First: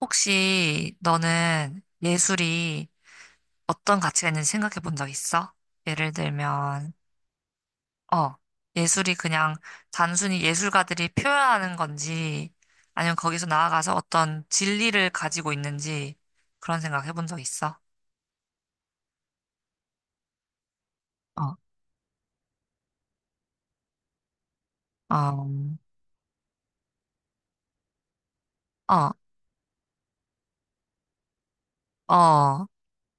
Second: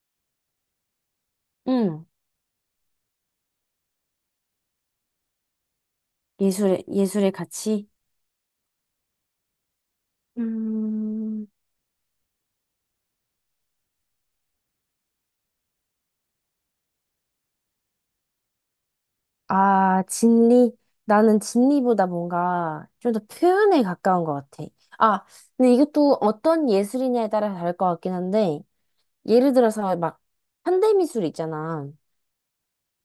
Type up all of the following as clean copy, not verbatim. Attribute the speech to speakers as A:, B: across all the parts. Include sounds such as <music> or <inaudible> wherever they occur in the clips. A: 혹시 너는
B: 응.
A: 예술이 어떤 가치가 있는지 생각해 본 적 있어? 예를 들면,
B: 예술의 가치?
A: 어, 예술이 그냥 단순히 예술가들이
B: 음,
A: 표현하는 건지, 아니면 거기서 나아가서 어떤 진리를 가지고 있는지, 그런 생각 해본 적 있어?
B: 아, 진리? 나는
A: 어,
B: 진리보다 뭔가 좀 더 표현에 가까운 것 같아. 아,
A: 어,
B: 근데 이것도 어떤 예술이냐에 따라 다를 것 같긴 한데,
A: 어,
B: 예를 들어서 막 현대미술 있잖아.
A: 어,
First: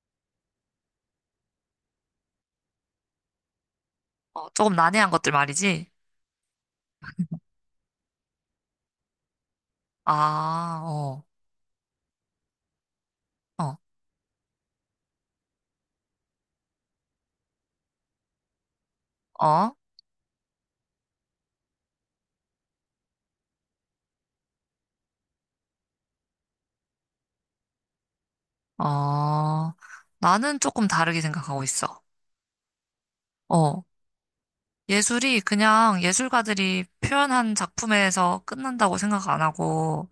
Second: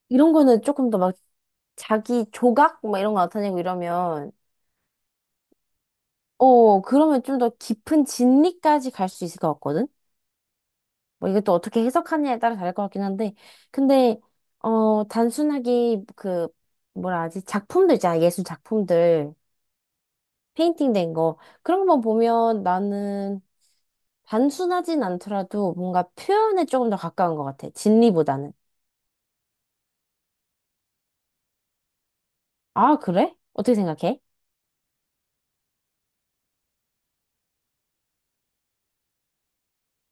B: 이런 거는 조금 더 막 자기 조각? 막 이런 거 나타내고 이러면,
A: 어, 조금 난해한 것들 말이지?
B: 어, 그러면 좀 더 깊은 진리까지 갈 수 있을 것 같거든?
A: 아, 어,
B: 뭐 이게 또 어떻게 해석하느냐에 따라 다를 것 같긴 한데,
A: 어,
B: 근데, 단순하게 그, 뭐라 하지, 작품들 있잖아, 예술 작품들,
A: 어,
B: 페인팅 된 거. 그런 것만 보면 나는 단순하진 않더라도 뭔가 표현에 조금 더 가까운 것 같아. 진리보다는.
A: 어, 나는 조금 다르게 생각하고 있어.
B: 아, 그래? 어떻게
A: 어,
B: 생각해?
A: 예술이 그냥 예술가들이 표현한 작품에서 끝난다고 생각 안 하고,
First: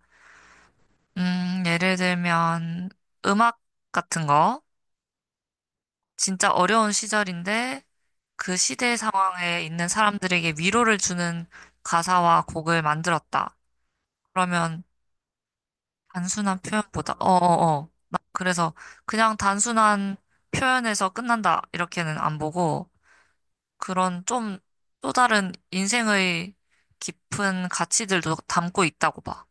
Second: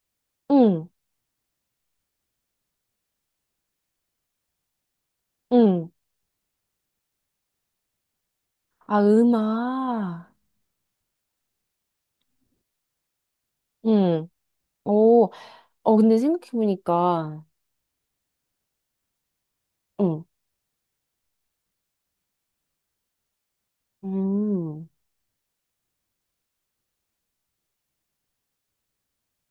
B: 응,
A: 예를 들면 음악 같은 거,
B: 응.
A: 진짜 어려운 시절인데 그 시대
B: 아,
A: 상황에 있는
B: 음악.
A: 사람들에게 위로를 주는 가사와 곡을 만들었다.
B: 응.
A: 그러면
B: 오, 어, 근데
A: 단순한 표현보다,
B: 생각해보니까,
A: 그래서 그냥 단순한
B: 응.
A: 표현에서 끝난다. 이렇게는 안 보고, 그런 좀
B: 음.
A: 또 다른 인생의 깊은 가치들도 담고 있다고 봐.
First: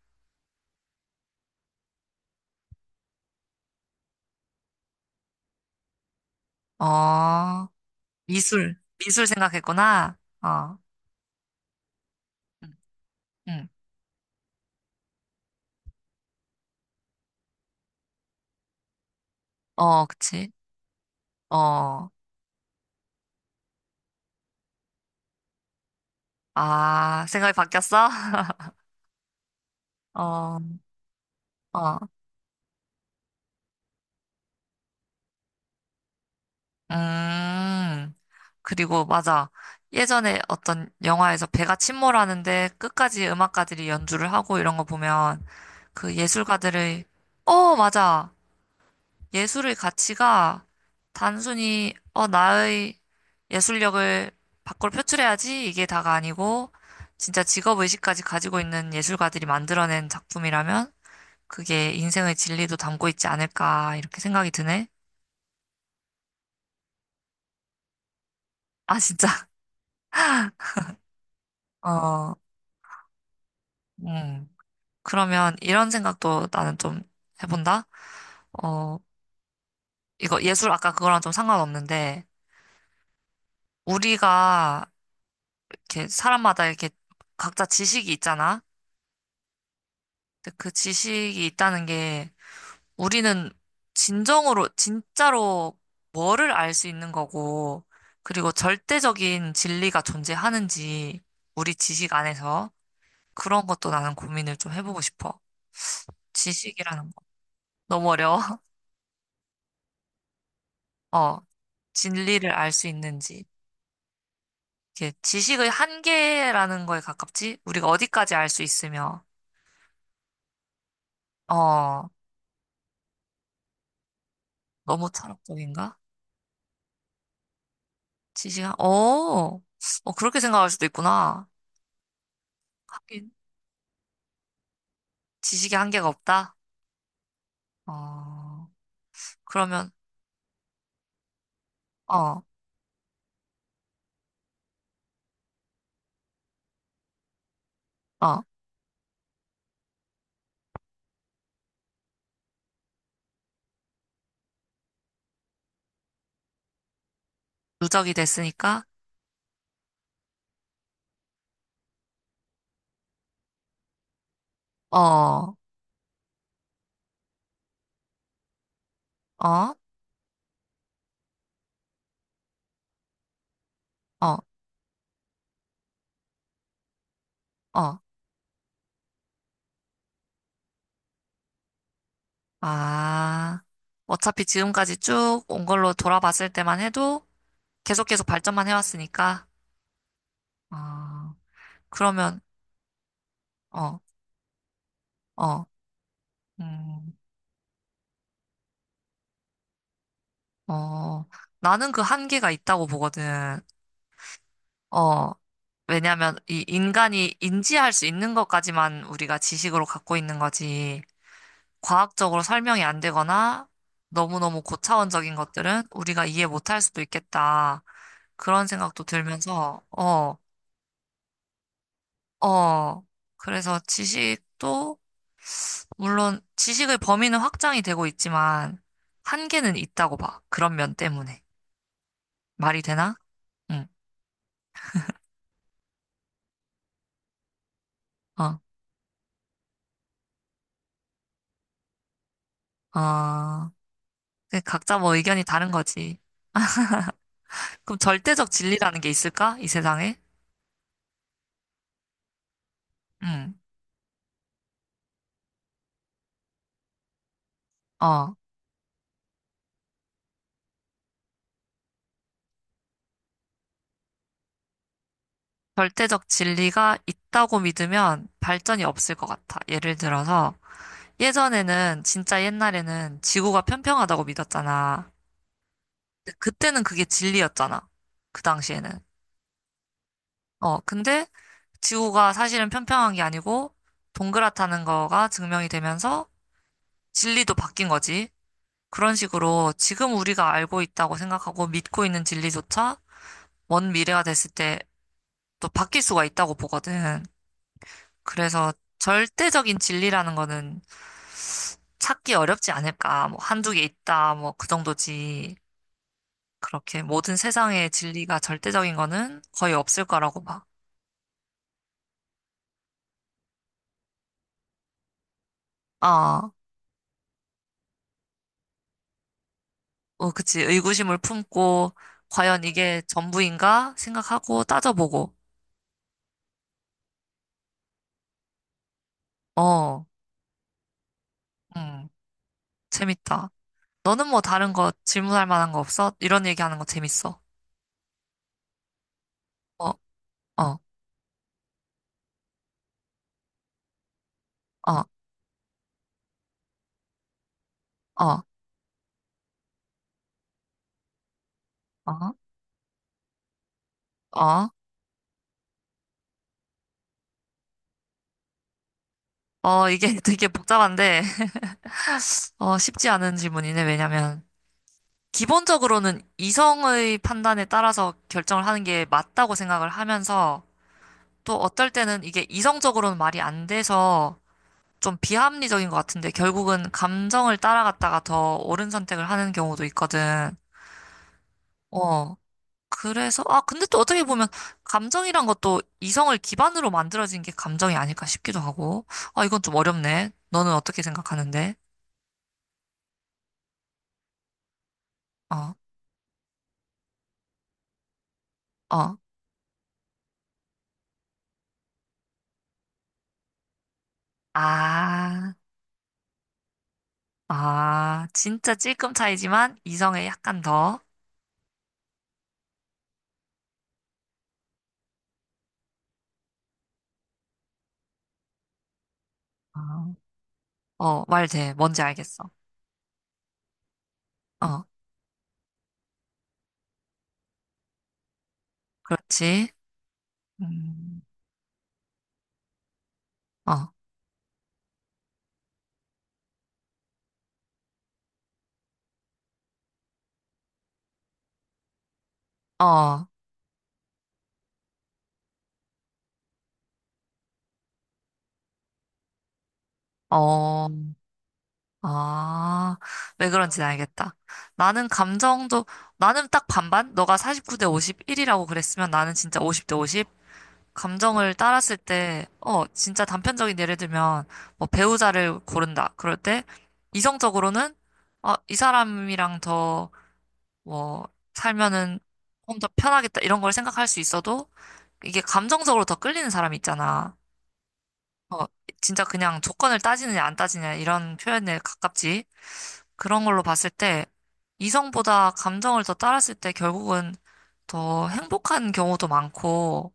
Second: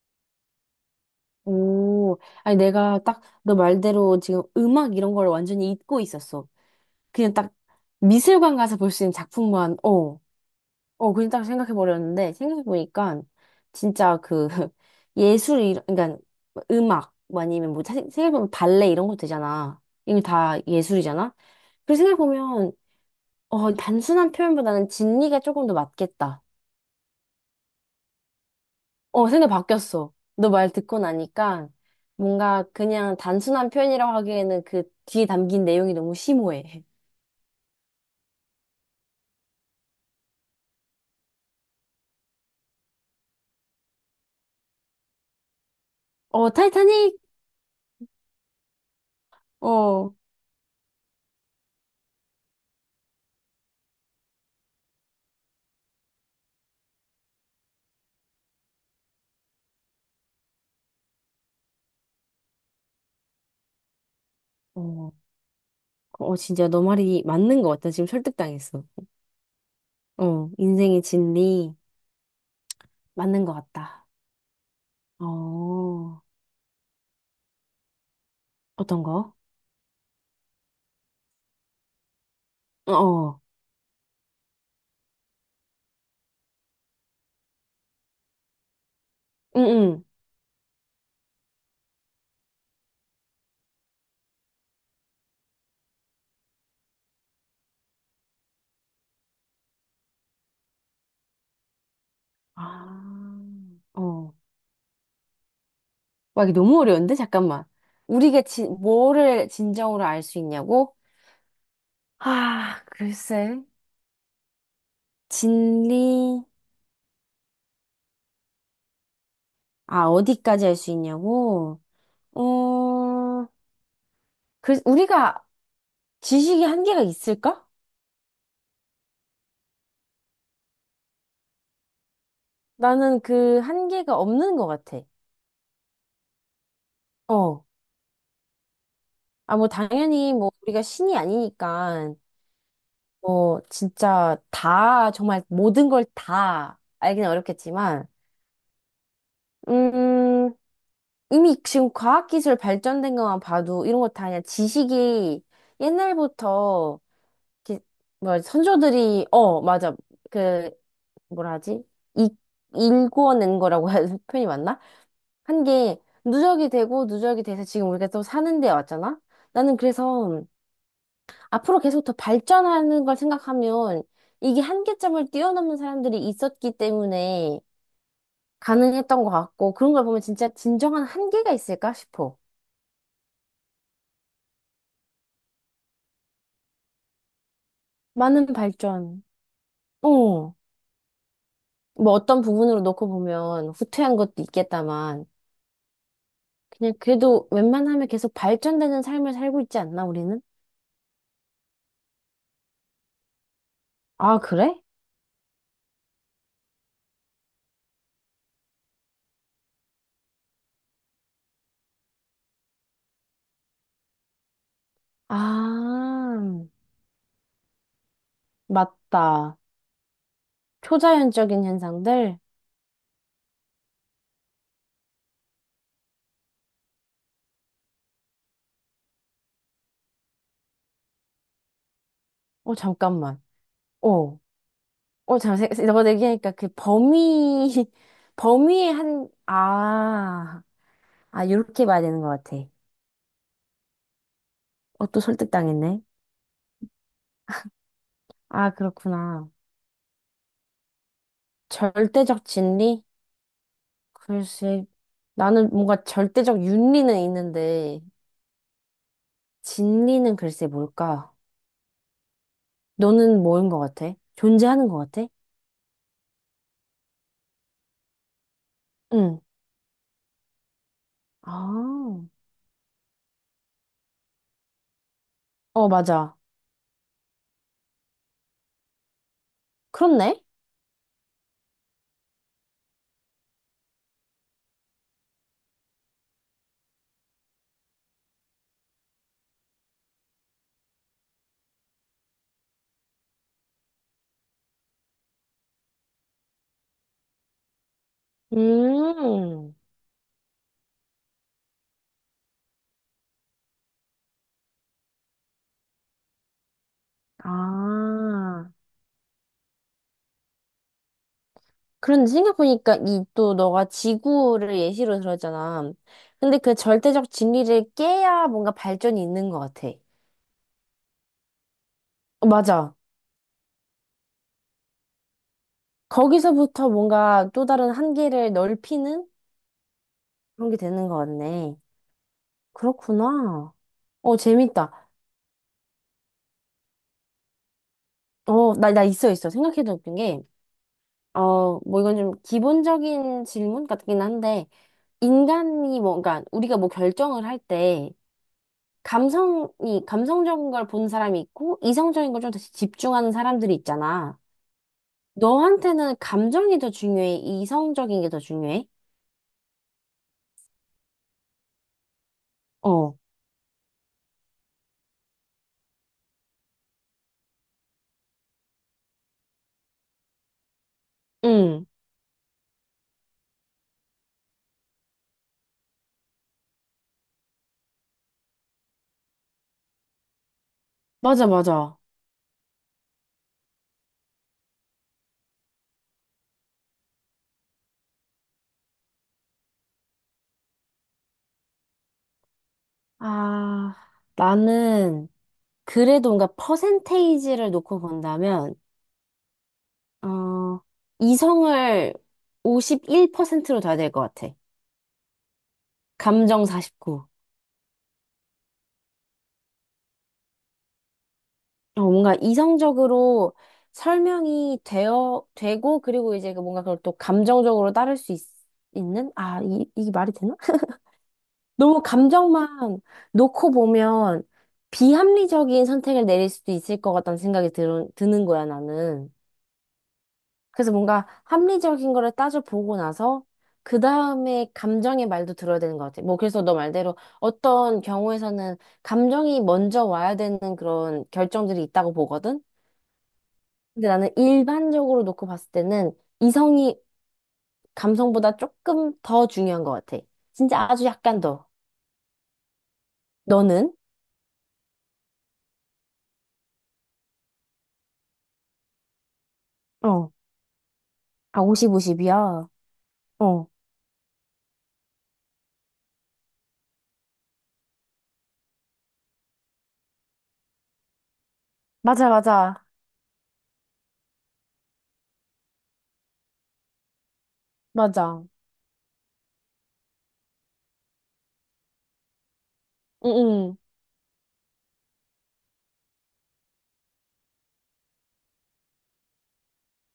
B: 오, 아니 내가 딱 너 말대로 지금 음악 이런 걸 완전히 잊고 있었어. 그냥 딱
A: 어,
B: 미술관
A: 미술,
B: 가서 볼 수 있는
A: 미술
B: 작품만,
A: 생각했구나.
B: 어,
A: 어,
B: 어, 그냥 딱 생각해 버렸는데
A: 응,
B: 생각해보니까
A: 응.
B: 진짜 그 <laughs> 예술, 그러니까 음악 뭐 아니면 뭐 사 생각해보면 발레 이런 것도 되잖아.
A: 어,
B: 이게
A: 그치.
B: 다 예술이잖아. 그리고
A: 어,
B: 생각해보면 어, 단순한 표현보다는 진리가 조금 더 맞겠다.
A: 아, 생각이 바뀌었어? <laughs>
B: 어, 생각 바뀌었어. 너
A: 어,
B: 말 듣고 나니까
A: 어,
B: 뭔가 그냥 단순한 표현이라고 하기에는 그 뒤에 담긴 내용이 너무 심오해.
A: 음. 그리고 맞아. 예전에 어떤 영화에서 배가 침몰하는데 끝까지 음악가들이 연주를 하고 이런 거 보면 그
B: 어,
A: 예술가들의,
B: 타이타닉!
A: 어, 맞아. 예술의
B: 어,
A: 가치가 단순히, 어, 나의 예술력을 밖으로 표출해야지 이게 다가 아니고, 진짜 직업의식까지 가지고 있는 예술가들이 만들어낸 작품이라면, 그게 인생의 진리도 담고 있지 않을까, 이렇게 생각이 드네.
B: 어, 어, 진짜 너 말이 맞는 것 같다. 지금 설득당했어.
A: 아, 진짜. <laughs>
B: 어, 인생의 진리
A: 어,
B: 맞는 것 같다.
A: 음. 그러면 이런
B: 어,
A: 생각도 나는 좀 해본다? 어,
B: 어떤 거?
A: 이거 예술 아까 그거랑 좀 상관없는데,
B: 어, 어,
A: 우리가 이렇게 사람마다 이렇게 각자 지식이 있잖아.
B: 응, 응.
A: 근데 그 지식이 있다는 게 우리는 진정으로, 진짜로 뭐를 알 수 있는 거고, 그리고 절대적인 진리가 존재하는지, 우리 지식 안에서
B: 아,
A: 그런 것도 나는
B: 어.
A: 고민을 좀 해보고 싶어.
B: 와, 이게 너무
A: 지식이라는
B: 어려운데?
A: 거.
B: 잠깐만.
A: 너무 어려워.
B: 우리가
A: <laughs>
B: 뭐를 진정으로 알 수 있냐고?
A: 어, 진리를 알
B: 아,
A: 수 있는지.
B: 글쎄.
A: 이게 지식의
B: 진리.
A: 한계라는 거에 가깝지? 우리가 어디까지 알 수 있으며,
B: 아, 어디까지 할 수 있냐고?
A: 어,
B: 어, 그,
A: 너무
B: 우리가
A: 철학적인가?
B: 지식이 한계가 있을까?
A: 어, 어, 그렇게 생각할 수도 있구나.
B: 나는 그 한계가 없는 것 같아.
A: 지식의 한계가 없다?
B: 어.
A: 어,
B: 아, 뭐,
A: 그러면,
B: 당연히, 뭐, 우리가 신이 아니니까,
A: 어,
B: 뭐, 진짜 다, 정말 모든 걸 다 알기는 어렵겠지만,
A: 어,
B: 음, 이미 지금 과학기술 발전된 것만 봐도 이런 거 다 그냥 지식이 옛날부터, 이렇게
A: 누적이
B: 뭐,
A: 됐으니까,
B: 선조들이, 어, 맞아. 그, 뭐라 하지? 이, 일궈낸 거라고 해야 <laughs> 표현이 맞나?
A: 어, 어,
B: 한 게 누적이 되고 누적이 돼서 지금 우리가 또 사는 데 왔잖아? 나는 그래서 앞으로 계속 더 발전하는 걸 생각하면
A: 어,
B: 이게 한계점을 뛰어넘는 사람들이 있었기 때문에
A: 어,
B: 가능했던 것 같고 그런 걸 보면 진짜 진정한 한계가 있을까 싶어.
A: 아. 어차피 지금까지 쭉 온 걸로 돌아봤을 때만 해도 계속 계속
B: 많은
A: 발전만
B: 발전.
A: 해왔으니까,
B: 어.
A: 어,
B: 뭐 어떤
A: 그러면,
B: 부분으로 놓고 보면
A: 어,
B: 후퇴한 것도 있겠다만
A: 어,
B: 그냥
A: 음,
B: 그래도 웬만하면 계속 발전되는 삶을 살고 있지 않나 우리는?
A: 어, 나는 그 한계가 있다고 보거든.
B: 아, 그래?
A: 어, 왜냐면 이 인간이 인지할 수 있는 것까지만 우리가 지식으로 갖고 있는 거지. 과학적으로 설명이 안 되거나 너무너무 고차원적인 것들은 우리가
B: 아,
A: 이해 못할 수도 있겠다. 그런 생각도
B: 맞다.
A: 들면서, 어,
B: 초자연적인 현상들?
A: 어. 그래서 지식도, 물론 지식의 범위는 확장이 되고 있지만, 한계는 있다고 봐. 그런 면 때문에.
B: 어,
A: 말이 되나?
B: 잠깐만.
A: 응,
B: 어, 어, 너가 얘기하니까 그 범위, <laughs>
A: 어,
B: 범위의 요렇게 봐야 되는 것 같아.
A: 어. 근데 각자
B: 어,
A: 뭐
B: 또
A: 의견이 다른
B: 설득당했네.
A: 거지. 그럼 절대적
B: 아,
A: 진리라는 게
B: 그렇구나.
A: 있을까? 이 세상에?
B: 절대적 진리?
A: 응,
B: 글쎄, 나는 뭔가 절대적 윤리는 있는데,
A: 어.
B: 진리는 글쎄 뭘까? 너는 뭐인 것 같아? 존재하는 것 같아?
A: 절대적 진리가 있다고 믿으면 발전이 없을 것
B: 응.
A: 같아. 예를 들어서 예전에는
B: 아,
A: 진짜 옛날에는 지구가 평평하다고 믿었잖아.
B: 어, 맞아.
A: 근데 그때는 그게 진리였잖아. 그 당시에는.
B: 그렇네.
A: 어, 근데 지구가 사실은 평평한 게 아니고 동그랗다는 거가 증명이 되면서 진리도 바뀐 거지. 그런 식으로 지금 우리가 알고 있다고 생각하고 믿고 있는 진리조차 먼 미래가 됐을 때 또 바뀔 수가 있다고 보거든. 그래서
B: 음.
A: 절대적인 진리라는 거는 찾기 어렵지 않을까. 뭐 한두 개 있다. 뭐 그 정도지. 그렇게 모든 세상의 진리가
B: 아.
A: 절대적인 거는 거의 없을 거라고 막.
B: 그런데 생각해보니까 이 또 너가 지구를 예시로 들었잖아.
A: 아,
B: 근데 그 절대적 진리를 깨야 뭔가 발전이 있는 것 같아.
A: 어, 그치. 의구심을 품고
B: 어,
A: 과연
B: 맞아.
A: 이게 전부인가 생각하고 따져보고.
B: 거기서부터 뭔가 또 다른 한계를 넓히는
A: 어,
B: 그런 게 되는 것 같네.
A: 음, 재밌다.
B: 그렇구나.
A: 너는
B: 어,
A: 뭐 다른 거
B: 재밌다.
A: 질문할 만한 거 없어? 이런 얘기하는 거 재밌어.
B: 어, 나 있어, 있어.
A: 어,
B: 생각해도 웃긴 게,
A: 어,
B: 어, 뭐 이건 좀 기본적인 질문 같긴 한데,
A: 어,
B: 인간이 뭔가, 우리가 뭐 결정을 할 때,
A: 어,
B: 감성적인 걸 보는 사람이 있고,
A: 어,
B: 이성적인 걸 좀 더 집중하는 사람들이 있잖아.
A: 어.
B: 너한테는 감정이 더 중요해? 이성적인 게 더 중요해?
A: 어, 이게 <laughs> 되게 복잡한데, <laughs> 어, 쉽지
B: 어,
A: 않은 질문이네. 왜냐면, 기본적으로는 이성의 판단에 따라서 결정을 하는 게 맞다고 생각을 하면서 또
B: 응,
A: 어떨 때는 이게 이성적으로는 말이 안 돼서 좀 비합리적인 것 같은데 결국은 감정을 따라갔다가 더 옳은 선택을 하는 경우도 있거든.
B: 맞아, 맞아.
A: 어. 그래서, 아, 근데 또 어떻게 보면 감정이란 것도 이성을 기반으로 만들어진 게 감정이 아닐까 싶기도 하고. 아, 이건 좀 어렵네. 너는 어떻게 생각하는데?
B: 아, 나는,
A: 어,
B: 그래도 뭔가 퍼센테이지를 놓고 본다면,
A: 어.
B: 어, 이성을 51%로 둬야 될 것 같아.
A: 아.
B: 감정 49.
A: 아, 진짜 찔끔 차이지만 이성에 약간 더,
B: 어, 뭔가 이성적으로 설명이 되고, 그리고 이제 그 뭔가 그걸 또 감정적으로 따를 수 있, 는 아, 이게
A: 아,
B: 말이 되나? <laughs>
A: 어, 어, 말 돼. 뭔지
B: 너무
A: 알겠어.
B: 감정만 놓고 보면
A: 어,
B: 비합리적인 선택을 내릴 수도 있을 것 같다는 생각이 드는 거야, 나는.
A: 그렇지.
B: 그래서
A: 음,
B: 뭔가 합리적인 거를 따져보고 나서
A: 어,
B: 그 다음에 감정의 말도 들어야 되는 것 같아. 뭐, 그래서 너 말대로 어떤 경우에서는 감정이 먼저 와야 되는 그런 결정들이 있다고 보거든?
A: 어,
B: 근데 나는 일반적으로 놓고 봤을 때는 이성이 감성보다 조금 더 중요한 것 같아. 진짜
A: 어,
B: 아주 약간 더.
A: 아, 왜 그런지
B: 너는?
A: 알겠다. 나는 감정도, 나는 딱 반반? 너가 49대 51이라고 그랬으면 나는 진짜 50대 50?
B: 어.
A: 감정을
B: 아, 50,
A: 따랐을 때,
B: 50이야.
A: 어, 진짜
B: 어.
A: 단편적인 예를 들면, 뭐 배우자를 고른다. 그럴 때, 이성적으로는, 어, 이 사람이랑 더 뭐, 살면은
B: 맞아,
A: 좀
B: 맞아.
A: 더 편하겠다, 이런 걸 생각할 수 있어도, 이게 감정적으로 더 끌리는 사람 이 있잖아.
B: 맞아.
A: 어, 진짜 그냥 조건을 따지느냐, 안 따지느냐, 이런 표현에 가깝지. 그런 걸로
B: 응,
A: 봤을 때, 이성보다 감정을 더 따랐을 때 결국은 더 행복한 경우도 많고,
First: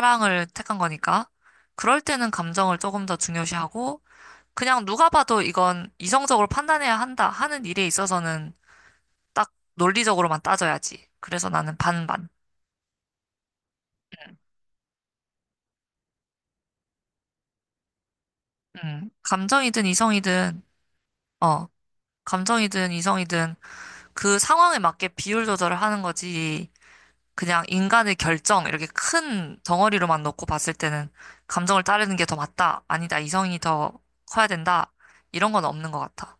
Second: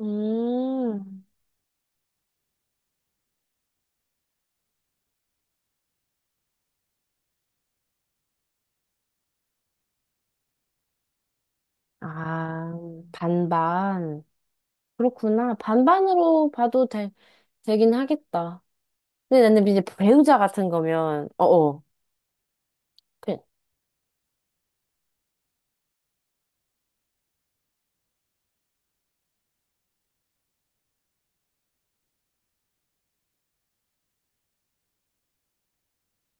B: 응.
A: 택한
B: 음.
A: 거니까. 그럴 때는 감정을 조금 더 중요시하고, 그냥 누가 봐도 이건 이성적으로 판단해야 한다 하는 일에 있어서는 딱 논리적으로만 따져야지. 그래서 나는 반반.
B: 아, 반반. 그렇구나. 반반으로 봐도 되긴 하겠다. 근데 나는 이제
A: 감정이든
B: 배우자
A: 이성이든,
B: 같은 거면,
A: 어,
B: 어어.
A: 감정이든
B: 그,
A: 이성이든 그 상황에 맞게 비율 조절을 하는 거지. 그냥 인간의 결정, 이렇게 큰 덩어리로만 놓고 봤을 때는 감정을 따르는 게 더 맞다. 아니다. 이성이 더 커야 된다. 이런 건 없는 것 같아.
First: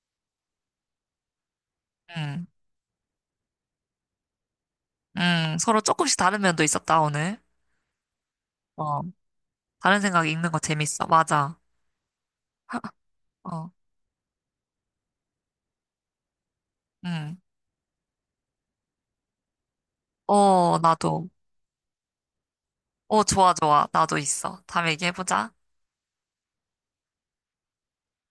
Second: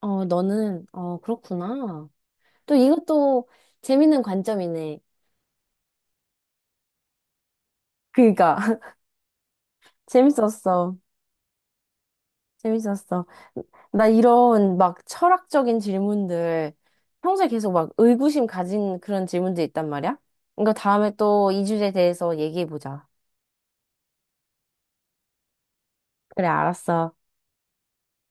B: 어, 너는, 어, 그렇구나.
A: 음,
B: 또 이것도 재밌는 관점이네.
A: 서로 조금씩 다른 면도 있었다, 오늘.
B: 그니까.
A: 어, 다른 생각 읽는 거
B: 재밌었어.
A: 재밌어. 맞아.
B: 재밌었어.
A: 어,
B: 나 이런 막 철학적인 질문들
A: 음.
B: 평소에 계속 막 의구심 가진 그런 질문들 있단 말이야? 이거
A: 어,
B: 다음에
A: 나도.
B: 또 이 주제에 대해서 얘기해보자.
A: 어, 좋아, 좋아. 나도 있어. 다음에 얘기해보자.
B: 그래, 알았어.